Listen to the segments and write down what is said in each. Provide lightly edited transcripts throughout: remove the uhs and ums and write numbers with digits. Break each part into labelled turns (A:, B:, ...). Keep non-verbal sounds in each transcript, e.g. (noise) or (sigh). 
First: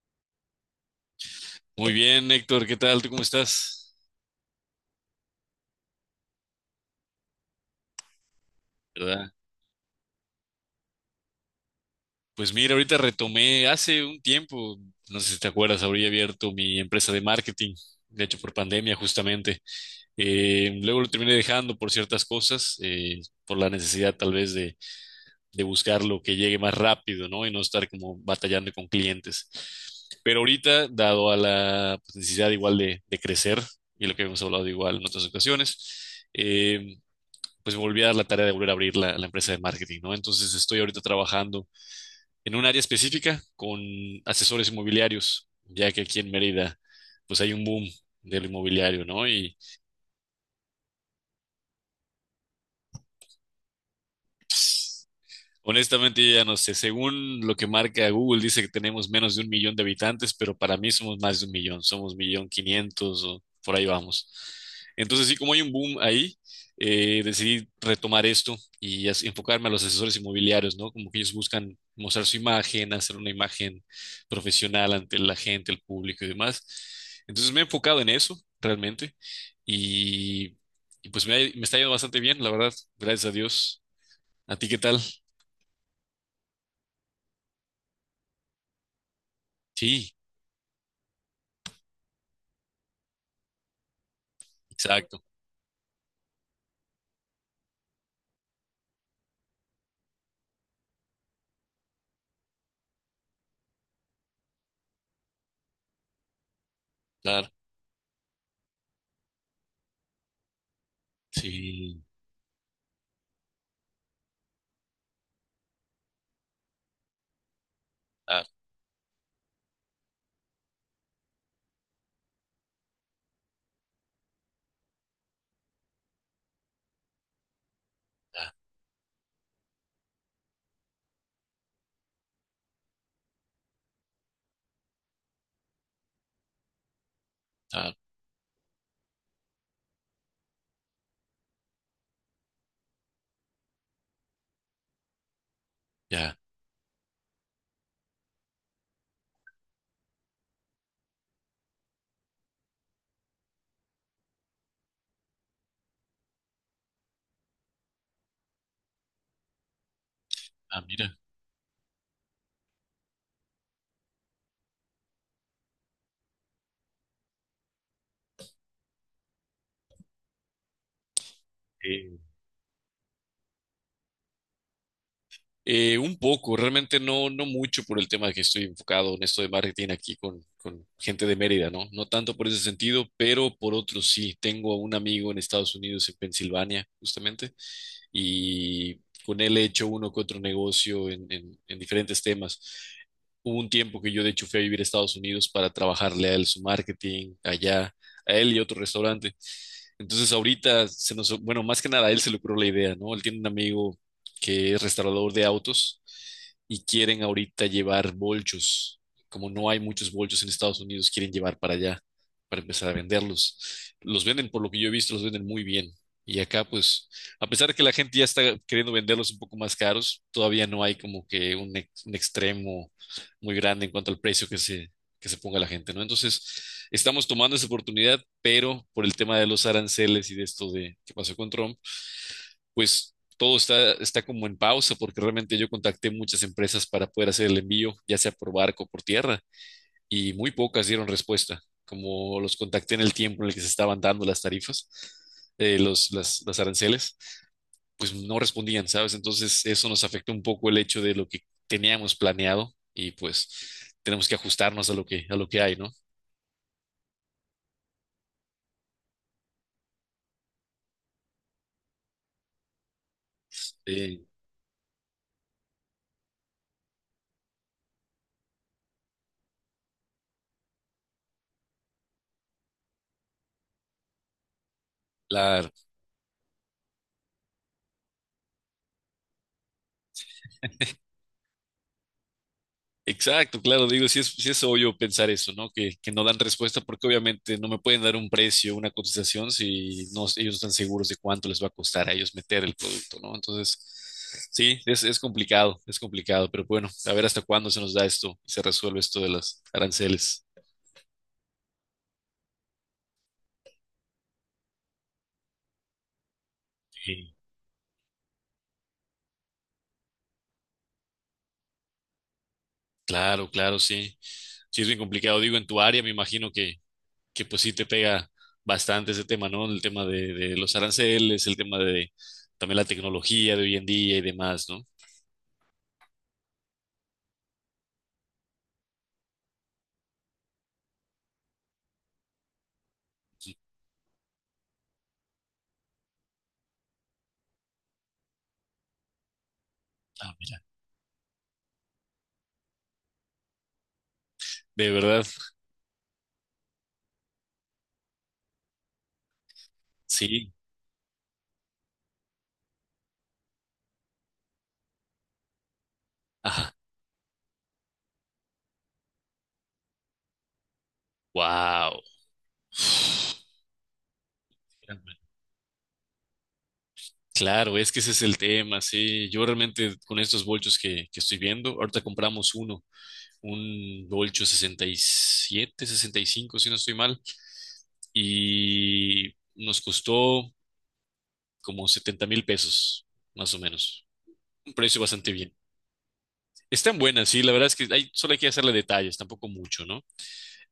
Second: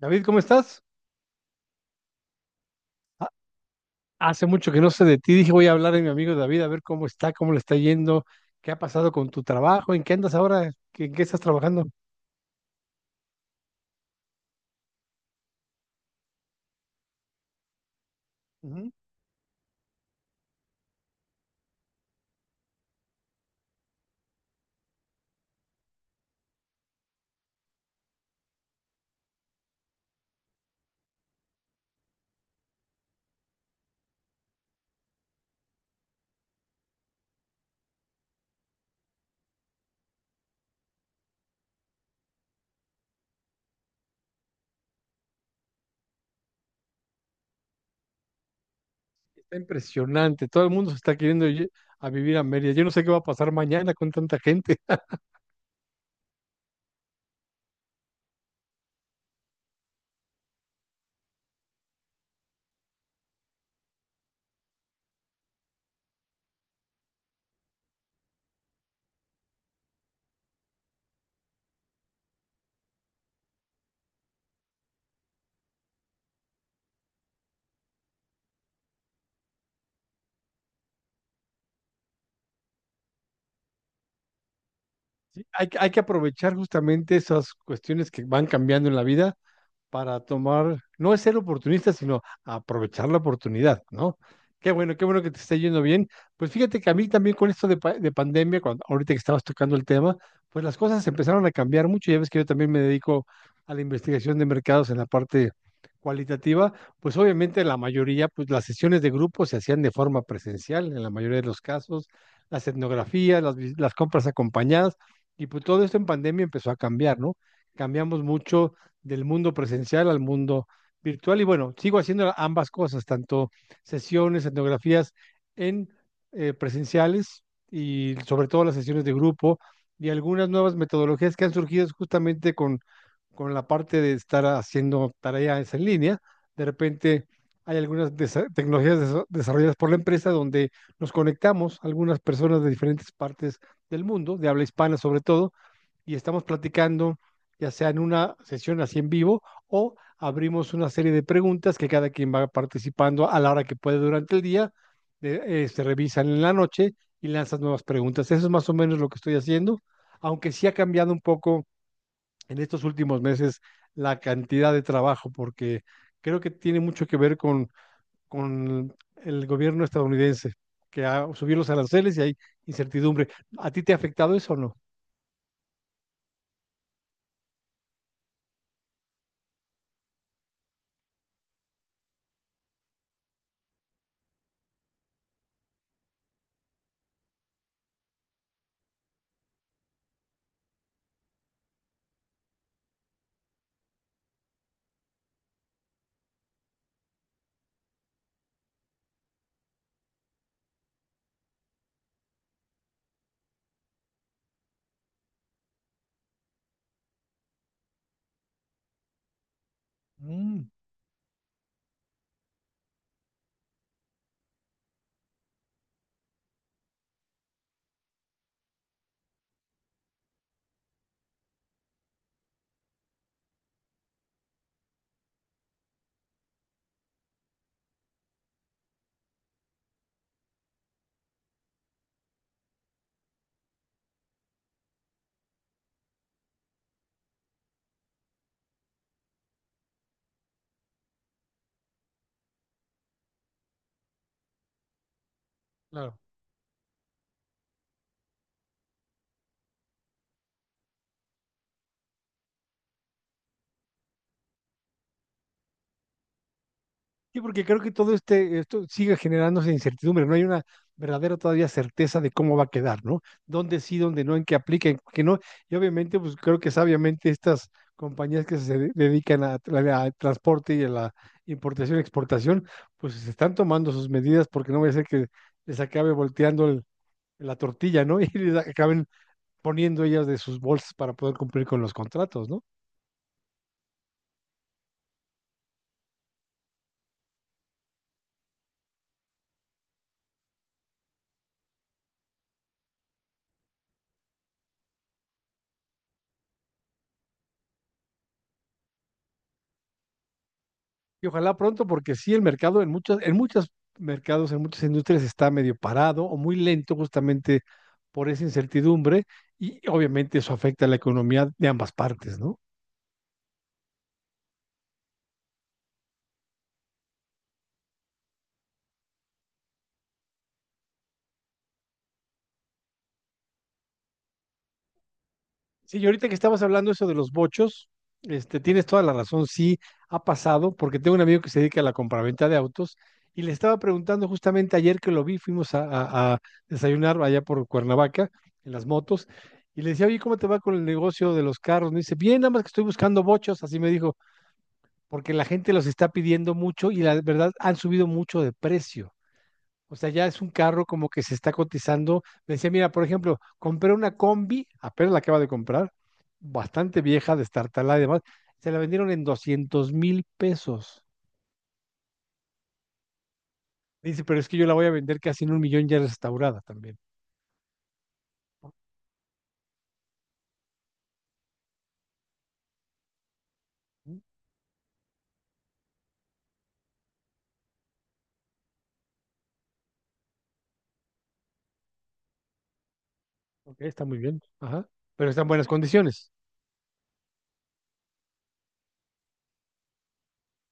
A: David, ¿cómo estás?
B: Muy bien, Héctor, ¿qué tal? ¿Tú cómo
A: Ha-
B: estás?
A: Hace mucho que no sé de ti. Dije, voy a hablar de mi amigo David, a ver cómo está, cómo le está yendo, qué ha pasado con
B: ¿Verdad?
A: tu trabajo, en qué andas ahora, en qué estás trabajando.
B: Pues mira, ahorita retomé hace un tiempo, no sé si te acuerdas, habría abierto mi empresa de marketing, de hecho por
A: Ujú.
B: pandemia justamente. Luego lo terminé dejando por ciertas cosas, por la necesidad tal vez de buscar lo que llegue más rápido, ¿no? Y no estar como batallando con clientes. Pero ahorita, dado a la pues, necesidad igual de crecer y lo que hemos hablado igual en otras ocasiones, eh, pues volví a dar la tarea de volver a abrir la empresa de marketing, ¿no? Entonces estoy ahorita trabajando en un área específica con asesores inmobiliarios, ya que aquí en Mérida, pues hay un boom del inmobiliario, ¿no? Y
A: Está impresionante. Todo el mundo se está queriendo ir a vivir a Mérida. Yo no sé qué va a pasar mañana con tanta gente. (laughs)
B: pues, honestamente, yo ya no sé. Según lo que marca Google, dice que tenemos menos de un millón de habitantes, pero para mí somos más de un millón. Somos millón quinientos o por ahí vamos. Entonces, sí, como hay un boom ahí, decidí retomar esto y enfocarme a los asesores inmobiliarios, ¿no? Como que ellos buscan mostrar su imagen, hacer una imagen profesional ante la gente, el público y demás. Entonces, me he enfocado en eso realmente y, y pues me está yendo bastante bien, la verdad. Gracias a Dios. ¿A ti qué tal?
A: Sí, hay, hay que aprovechar justamente esas cuestiones que van cambiando en la vida
B: Sí.
A: para tomar, no es ser oportunista, sino aprovechar la oportunidad, ¿no? Qué bueno
B: Exacto,
A: que te esté yendo bien. Pues fíjate que a mí también con esto de, de pandemia, cuando, ahorita que estabas tocando el tema, pues las cosas empezaron a cambiar mucho. Ya ves que yo también me dedico a la investigación de mercados en la parte cualitativa, pues
B: claro,
A: obviamente la mayoría, pues las sesiones de grupo se hacían de forma presencial en la mayoría de los
B: sí,
A: casos, las etnografías, las, las compras acompañadas, y pues todo esto en pandemia empezó a cambiar, ¿no? Cambiamos
B: ah,
A: mucho del mundo presencial al mundo virtual. Y bueno, sigo haciendo ambas cosas, tanto sesiones, etnografías en presenciales y sobre
B: ah,
A: todo las sesiones de grupo y algunas nuevas metodologías que han surgido justamente con la parte de estar haciendo tareas en línea. De repente hay
B: ah,
A: algunas tecnologías desarrolladas por la empresa donde nos conectamos algunas personas de diferentes partes del mundo, de habla hispana sobre todo, y
B: ya,
A: estamos platicando, ya sea en una sesión así en vivo o abrimos una serie de preguntas que cada quien va participando a la hora que puede durante el día, se revisan en la noche y lanzas nuevas preguntas. Eso es más o menos lo que estoy haciendo, aunque sí ha
B: ah,
A: cambiado
B: mira,
A: un poco en estos últimos meses la cantidad de trabajo, porque creo que tiene mucho que ver con el gobierno estadounidense, que ha subido los aranceles
B: eh,
A: y hay incertidumbre. ¿A ti te ha afectado eso o no?
B: un poco, realmente no, no mucho por el tema de que estoy enfocado en esto de marketing aquí con gente de Mérida, ¿no? No tanto por ese sentido, pero por otro sí. Tengo a un amigo en Estados Unidos, en Pensilvania, justamente, y con él he hecho uno que otro negocio en diferentes temas. Hubo un tiempo que yo de hecho fui a vivir a Estados Unidos para trabajarle a él su marketing allá, a él y otro restaurante. Entonces ahorita bueno, más que nada a él se le ocurrió la idea, ¿no? Él tiene un amigo que es restaurador de autos, y quieren ahorita llevar bolchos. Como no hay muchos bolchos en
A: Mm.
B: Estados Unidos, quieren llevar para allá, para empezar a venderlos. Los venden, por lo que yo he visto, los venden muy bien. Y acá, pues, a pesar de que la gente ya está queriendo venderlos un poco más caros, todavía no hay como que un extremo muy grande en cuanto al precio que se ponga la gente, ¿no? Entonces, estamos tomando esa oportunidad, pero por el tema de los aranceles y de esto de que pasó con Trump, pues todo está como en pausa porque realmente yo contacté muchas empresas para poder hacer el envío, ya sea por barco o por tierra, y muy pocas dieron respuesta. Como los contacté en el tiempo en el que se estaban dando las tarifas, los,
A: Claro.
B: las, las aranceles, pues no respondían, ¿sabes? Entonces eso nos afectó un poco el hecho de lo que teníamos planeado y pues tenemos que ajustarnos a lo que hay, ¿no?
A: Sí, porque creo que todo este, esto sigue generándose incertidumbre, no hay una verdadera todavía certeza de cómo va a quedar, ¿no? Dónde sí, dónde
B: Eh,
A: no, en qué aplica, en qué no. Y obviamente, pues creo que sabiamente estas compañías que se dedican al transporte y a la importación y exportación, pues se están tomando sus medidas porque no vaya a ser que
B: la
A: les acabe volteando la tortilla, ¿no? (laughs) Y les acaben poniendo ellas de sus bolsas para poder cumplir con los contratos, ¿no?
B: Exacto, claro, digo, si es, sí es obvio pensar eso, ¿no? Que no dan respuesta porque obviamente no me pueden dar un precio, una cotización si no, ellos no están seguros de cuánto les va a costar a ellos meter el producto, ¿no? Entonces, sí, es complicado, es complicado, pero bueno, a ver hasta cuándo se nos da esto y se resuelve esto de los aranceles.
A: Y ojalá pronto, porque sí, el mercado en muchos mercados, en muchas industrias está medio parado o muy lento
B: Sí.
A: justamente por esa incertidumbre y obviamente eso afecta a la economía de ambas partes, ¿no?
B: Claro, claro, sí. Sí, es bien complicado. Digo, en tu área me imagino que pues sí te pega bastante ese tema, ¿no? El tema de los aranceles, el tema de también la tecnología de hoy en día y demás, ¿no?
A: Sí, y ahorita que estabas hablando eso de los bochos, este, tienes toda la razón, sí ha pasado, porque tengo un amigo que se dedica a la compraventa de autos y le estaba preguntando justamente ayer que lo vi, fuimos a, a desayunar allá por Cuernavaca en las motos y le decía, oye,
B: Ah,
A: ¿cómo te
B: mira,
A: va con el negocio de los carros? Me dice, bien, nada más que estoy buscando bochos, así me dijo.
B: de verdad,
A: Porque la gente los está pidiendo mucho y la verdad han subido mucho de precio. O sea, ya es un
B: sí.
A: carro como que se está cotizando. Me decía, mira, por ejemplo, compré una combi, apenas la acaba de comprar,
B: Ajá.
A: bastante vieja, destartalada y demás, se la vendieron en 200,000 pesos.
B: Wow.
A: Dice, pero es que yo la voy a vender casi en un millón ya restaurada también.
B: Claro, es que ese es el tema, sí. Yo realmente con estos bolchos que estoy viendo, ahorita compramos uno, un
A: Ujú.
B: bolcho 67, 65, si no estoy mal, y nos costó como 70 mil pesos, más o
A: Ok, está
B: menos.
A: muy bien.
B: Un
A: Ajá.
B: precio
A: Pero
B: bastante
A: está en
B: bien.
A: buenas condiciones.
B: Están buenas, sí, la verdad es que hay, solo hay que hacerle detalles, tampoco mucho, ¿no?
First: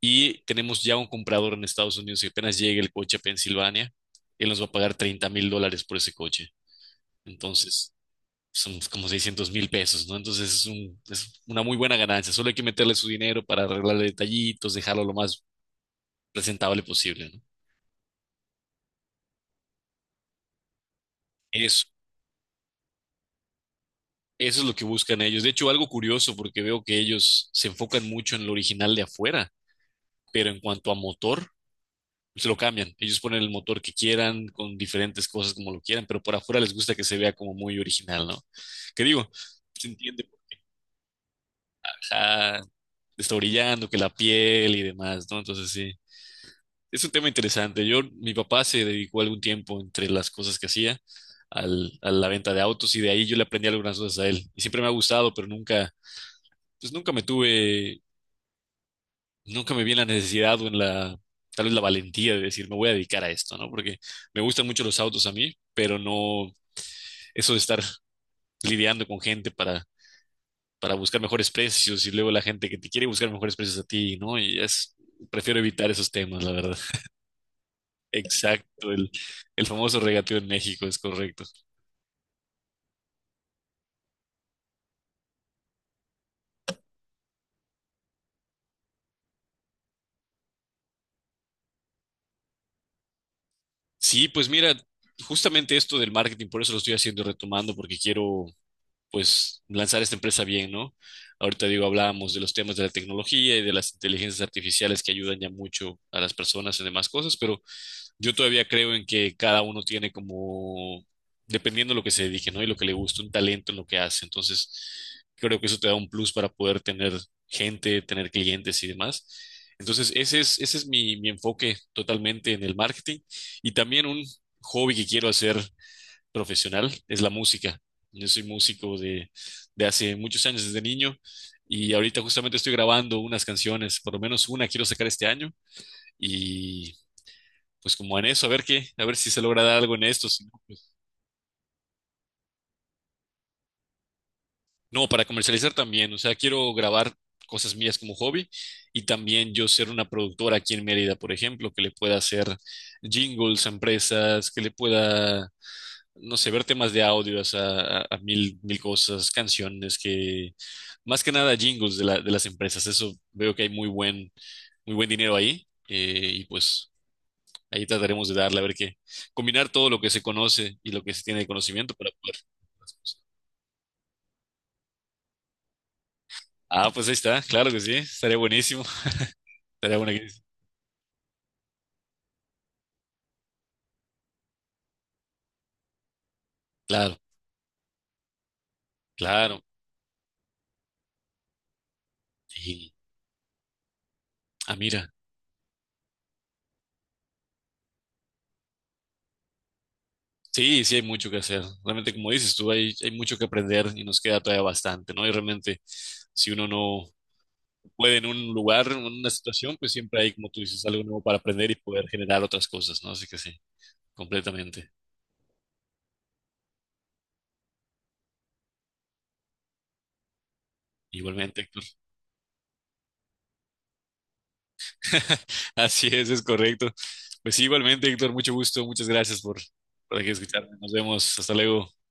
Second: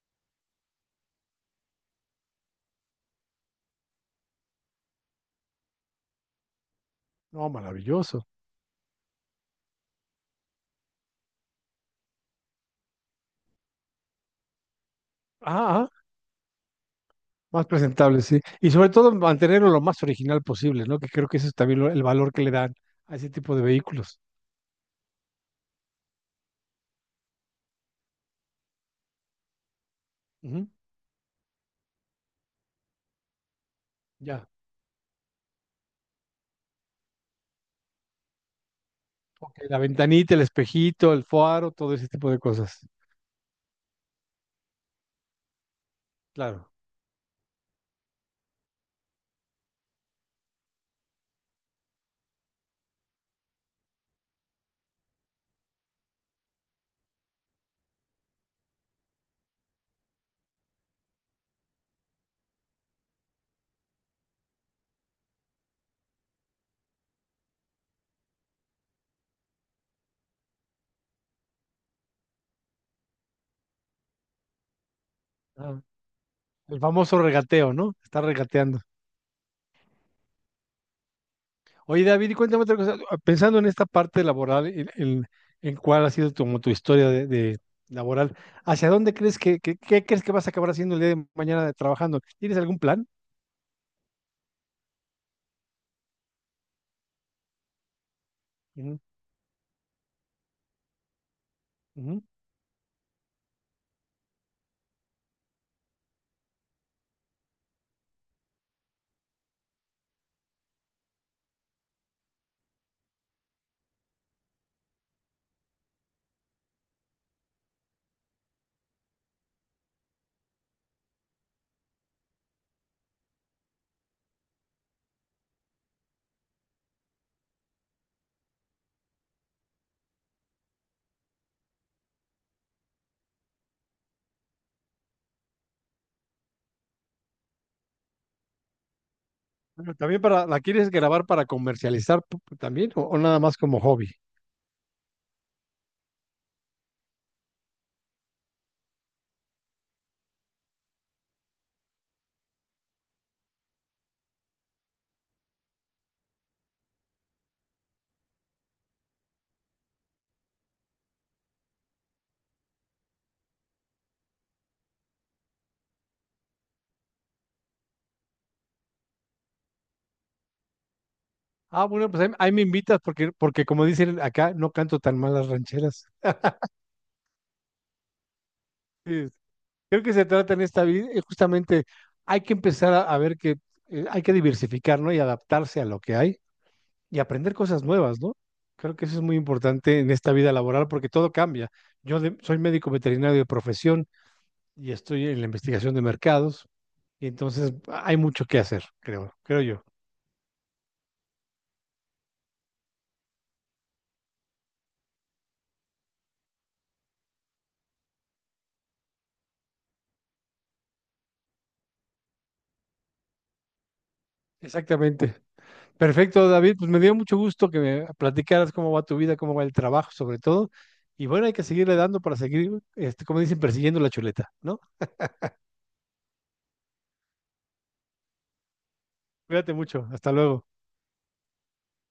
B: Y tenemos ya un comprador en Estados Unidos que apenas llegue el coche a Pensilvania, él nos va a pagar 30,000 dólares por ese coche.
A: No,
B: Entonces,
A: maravilloso.
B: son como 600,000 pesos, ¿no? Entonces, es una muy buena ganancia. Solo hay que meterle su dinero para arreglarle detallitos, dejarlo lo más
A: Ah.
B: presentable posible, ¿no?
A: Más presentable, sí. Y sobre todo mantenerlo lo más original posible, ¿no? Que creo que ese es también
B: Eso,
A: el valor que le dan a ese tipo de vehículos.
B: eso es lo que buscan ellos. De hecho, algo curioso, porque veo que ellos se enfocan mucho en lo original de afuera, pero en
A: Ujú.
B: cuanto a motor, se lo cambian. Ellos ponen el motor que quieran,
A: Ya.
B: con diferentes cosas como lo quieran, pero por afuera les gusta que se vea como muy original, ¿no? Que digo,
A: Ok, la
B: se entiende,
A: ventanita, el espejito, el faro, todo ese tipo de
B: ajá,
A: cosas.
B: está brillando, que la piel y demás, ¿no? Entonces sí,
A: Claro.
B: es un tema interesante. Yo, mi papá se dedicó algún tiempo entre las cosas que hacía a la venta de autos y de ahí yo le aprendí algunas cosas a él. Y siempre me ha gustado, pero nunca, pues nunca me tuve, nunca me vi en la necesidad o tal vez la valentía de decir, me voy a dedicar a esto, ¿no? Porque me gustan mucho los autos a mí, pero no, eso de estar lidiando con gente para buscar mejores precios y luego la gente que te quiere buscar mejores precios a ti, ¿no? Prefiero
A: Ah,
B: evitar esos temas, la verdad.
A: el famoso regateo, ¿no? Está regateando.
B: Exacto, el famoso regateo en México, es correcto.
A: Oye, David, y cuéntame otra cosa. Ah, pensando en esta parte laboral, en, en cuál ha sido como tu historia de laboral, ¿hacia dónde crees que, qué crees que vas a acabar haciendo el día de mañana trabajando? ¿Tienes algún plan?
B: Sí, pues mira, justamente esto del marketing, por eso lo estoy haciendo retomando, porque quiero,
A: Ujú,
B: pues, lanzar esta empresa bien, ¿no? Ahorita digo,
A: ujú.
B: hablábamos de los temas de la tecnología y de las inteligencias artificiales que ayudan ya mucho a las personas en demás cosas, pero yo todavía creo en que cada uno tiene como, dependiendo de lo que se dedique, ¿no? Y lo que le gusta, un talento en lo que hace. Entonces, creo que eso te da un plus para poder tener gente, tener clientes y demás. Entonces, ese es mi enfoque totalmente en el marketing. Y también un hobby que quiero hacer profesional es la música. Yo soy músico de hace muchos años, desde niño. Y ahorita justamente estoy grabando unas canciones, por lo menos una quiero sacar este año. Y pues como en eso, a ver qué, a ver si se logra dar
A: Bueno,
B: algo en
A: también
B: esto. Si
A: para,
B: no,
A: ¿la quieres
B: pues,
A: grabar para comercializar también o nada más como hobby?
B: no, para comercializar también, o sea, quiero grabar cosas mías como hobby y también yo ser una productora aquí en Mérida, por ejemplo, que le pueda hacer jingles a empresas, que le pueda, no sé, ver temas de audio, o sea, a mil, mil cosas, canciones, que más que nada jingles de las empresas, eso veo que hay muy buen dinero ahí, y pues ahí trataremos de darle, a ver qué. Combinar todo lo que se conoce y lo que se tiene de
A: Ah,
B: conocimiento para
A: bueno, pues ahí,
B: poder.
A: ahí me invitas porque, porque como dicen acá, no canto tan mal las rancheras.
B: Ah, pues ahí está, claro que sí, estaría buenísimo.
A: Sí,
B: (laughs) Estaría
A: creo que
B: buena
A: se
B: que-
A: trata en esta vida, justamente hay que empezar a ver que hay que diversificar, ¿no? Y adaptarse a lo que hay
B: Claro,
A: y aprender cosas nuevas, ¿no? Creo que eso es muy
B: claro.
A: importante en esta vida laboral porque todo cambia. Yo soy médico
B: Y,
A: veterinario de profesión
B: ah,
A: y
B: mira,
A: estoy en la investigación de mercados y entonces hay mucho que hacer, creo, creo yo.
B: sí, sí hay mucho que hacer. Realmente, como dices tú, hay mucho que aprender y nos queda todavía bastante, ¿no? Y realmente, si uno no puede en un lugar, en una situación, pues siempre hay, como tú dices, algo nuevo para aprender y poder generar otras cosas, ¿no? Así que sí, completamente.
A: Exactamente. Perfecto, David. Pues me dio mucho gusto que me platicaras cómo va tu vida, cómo va el trabajo, sobre todo. Y bueno, hay que
B: Igualmente.
A: seguirle dando para seguir, este, como dicen, persiguiendo la chuleta, ¿no?
B: (laughs) Así es, correcto. Pues sí, igualmente, Héctor, mucho gusto, muchas gracias por,
A: Cuídate mucho.
B: aquí
A: Hasta luego.
B: escucharme. Nos vemos, hasta luego.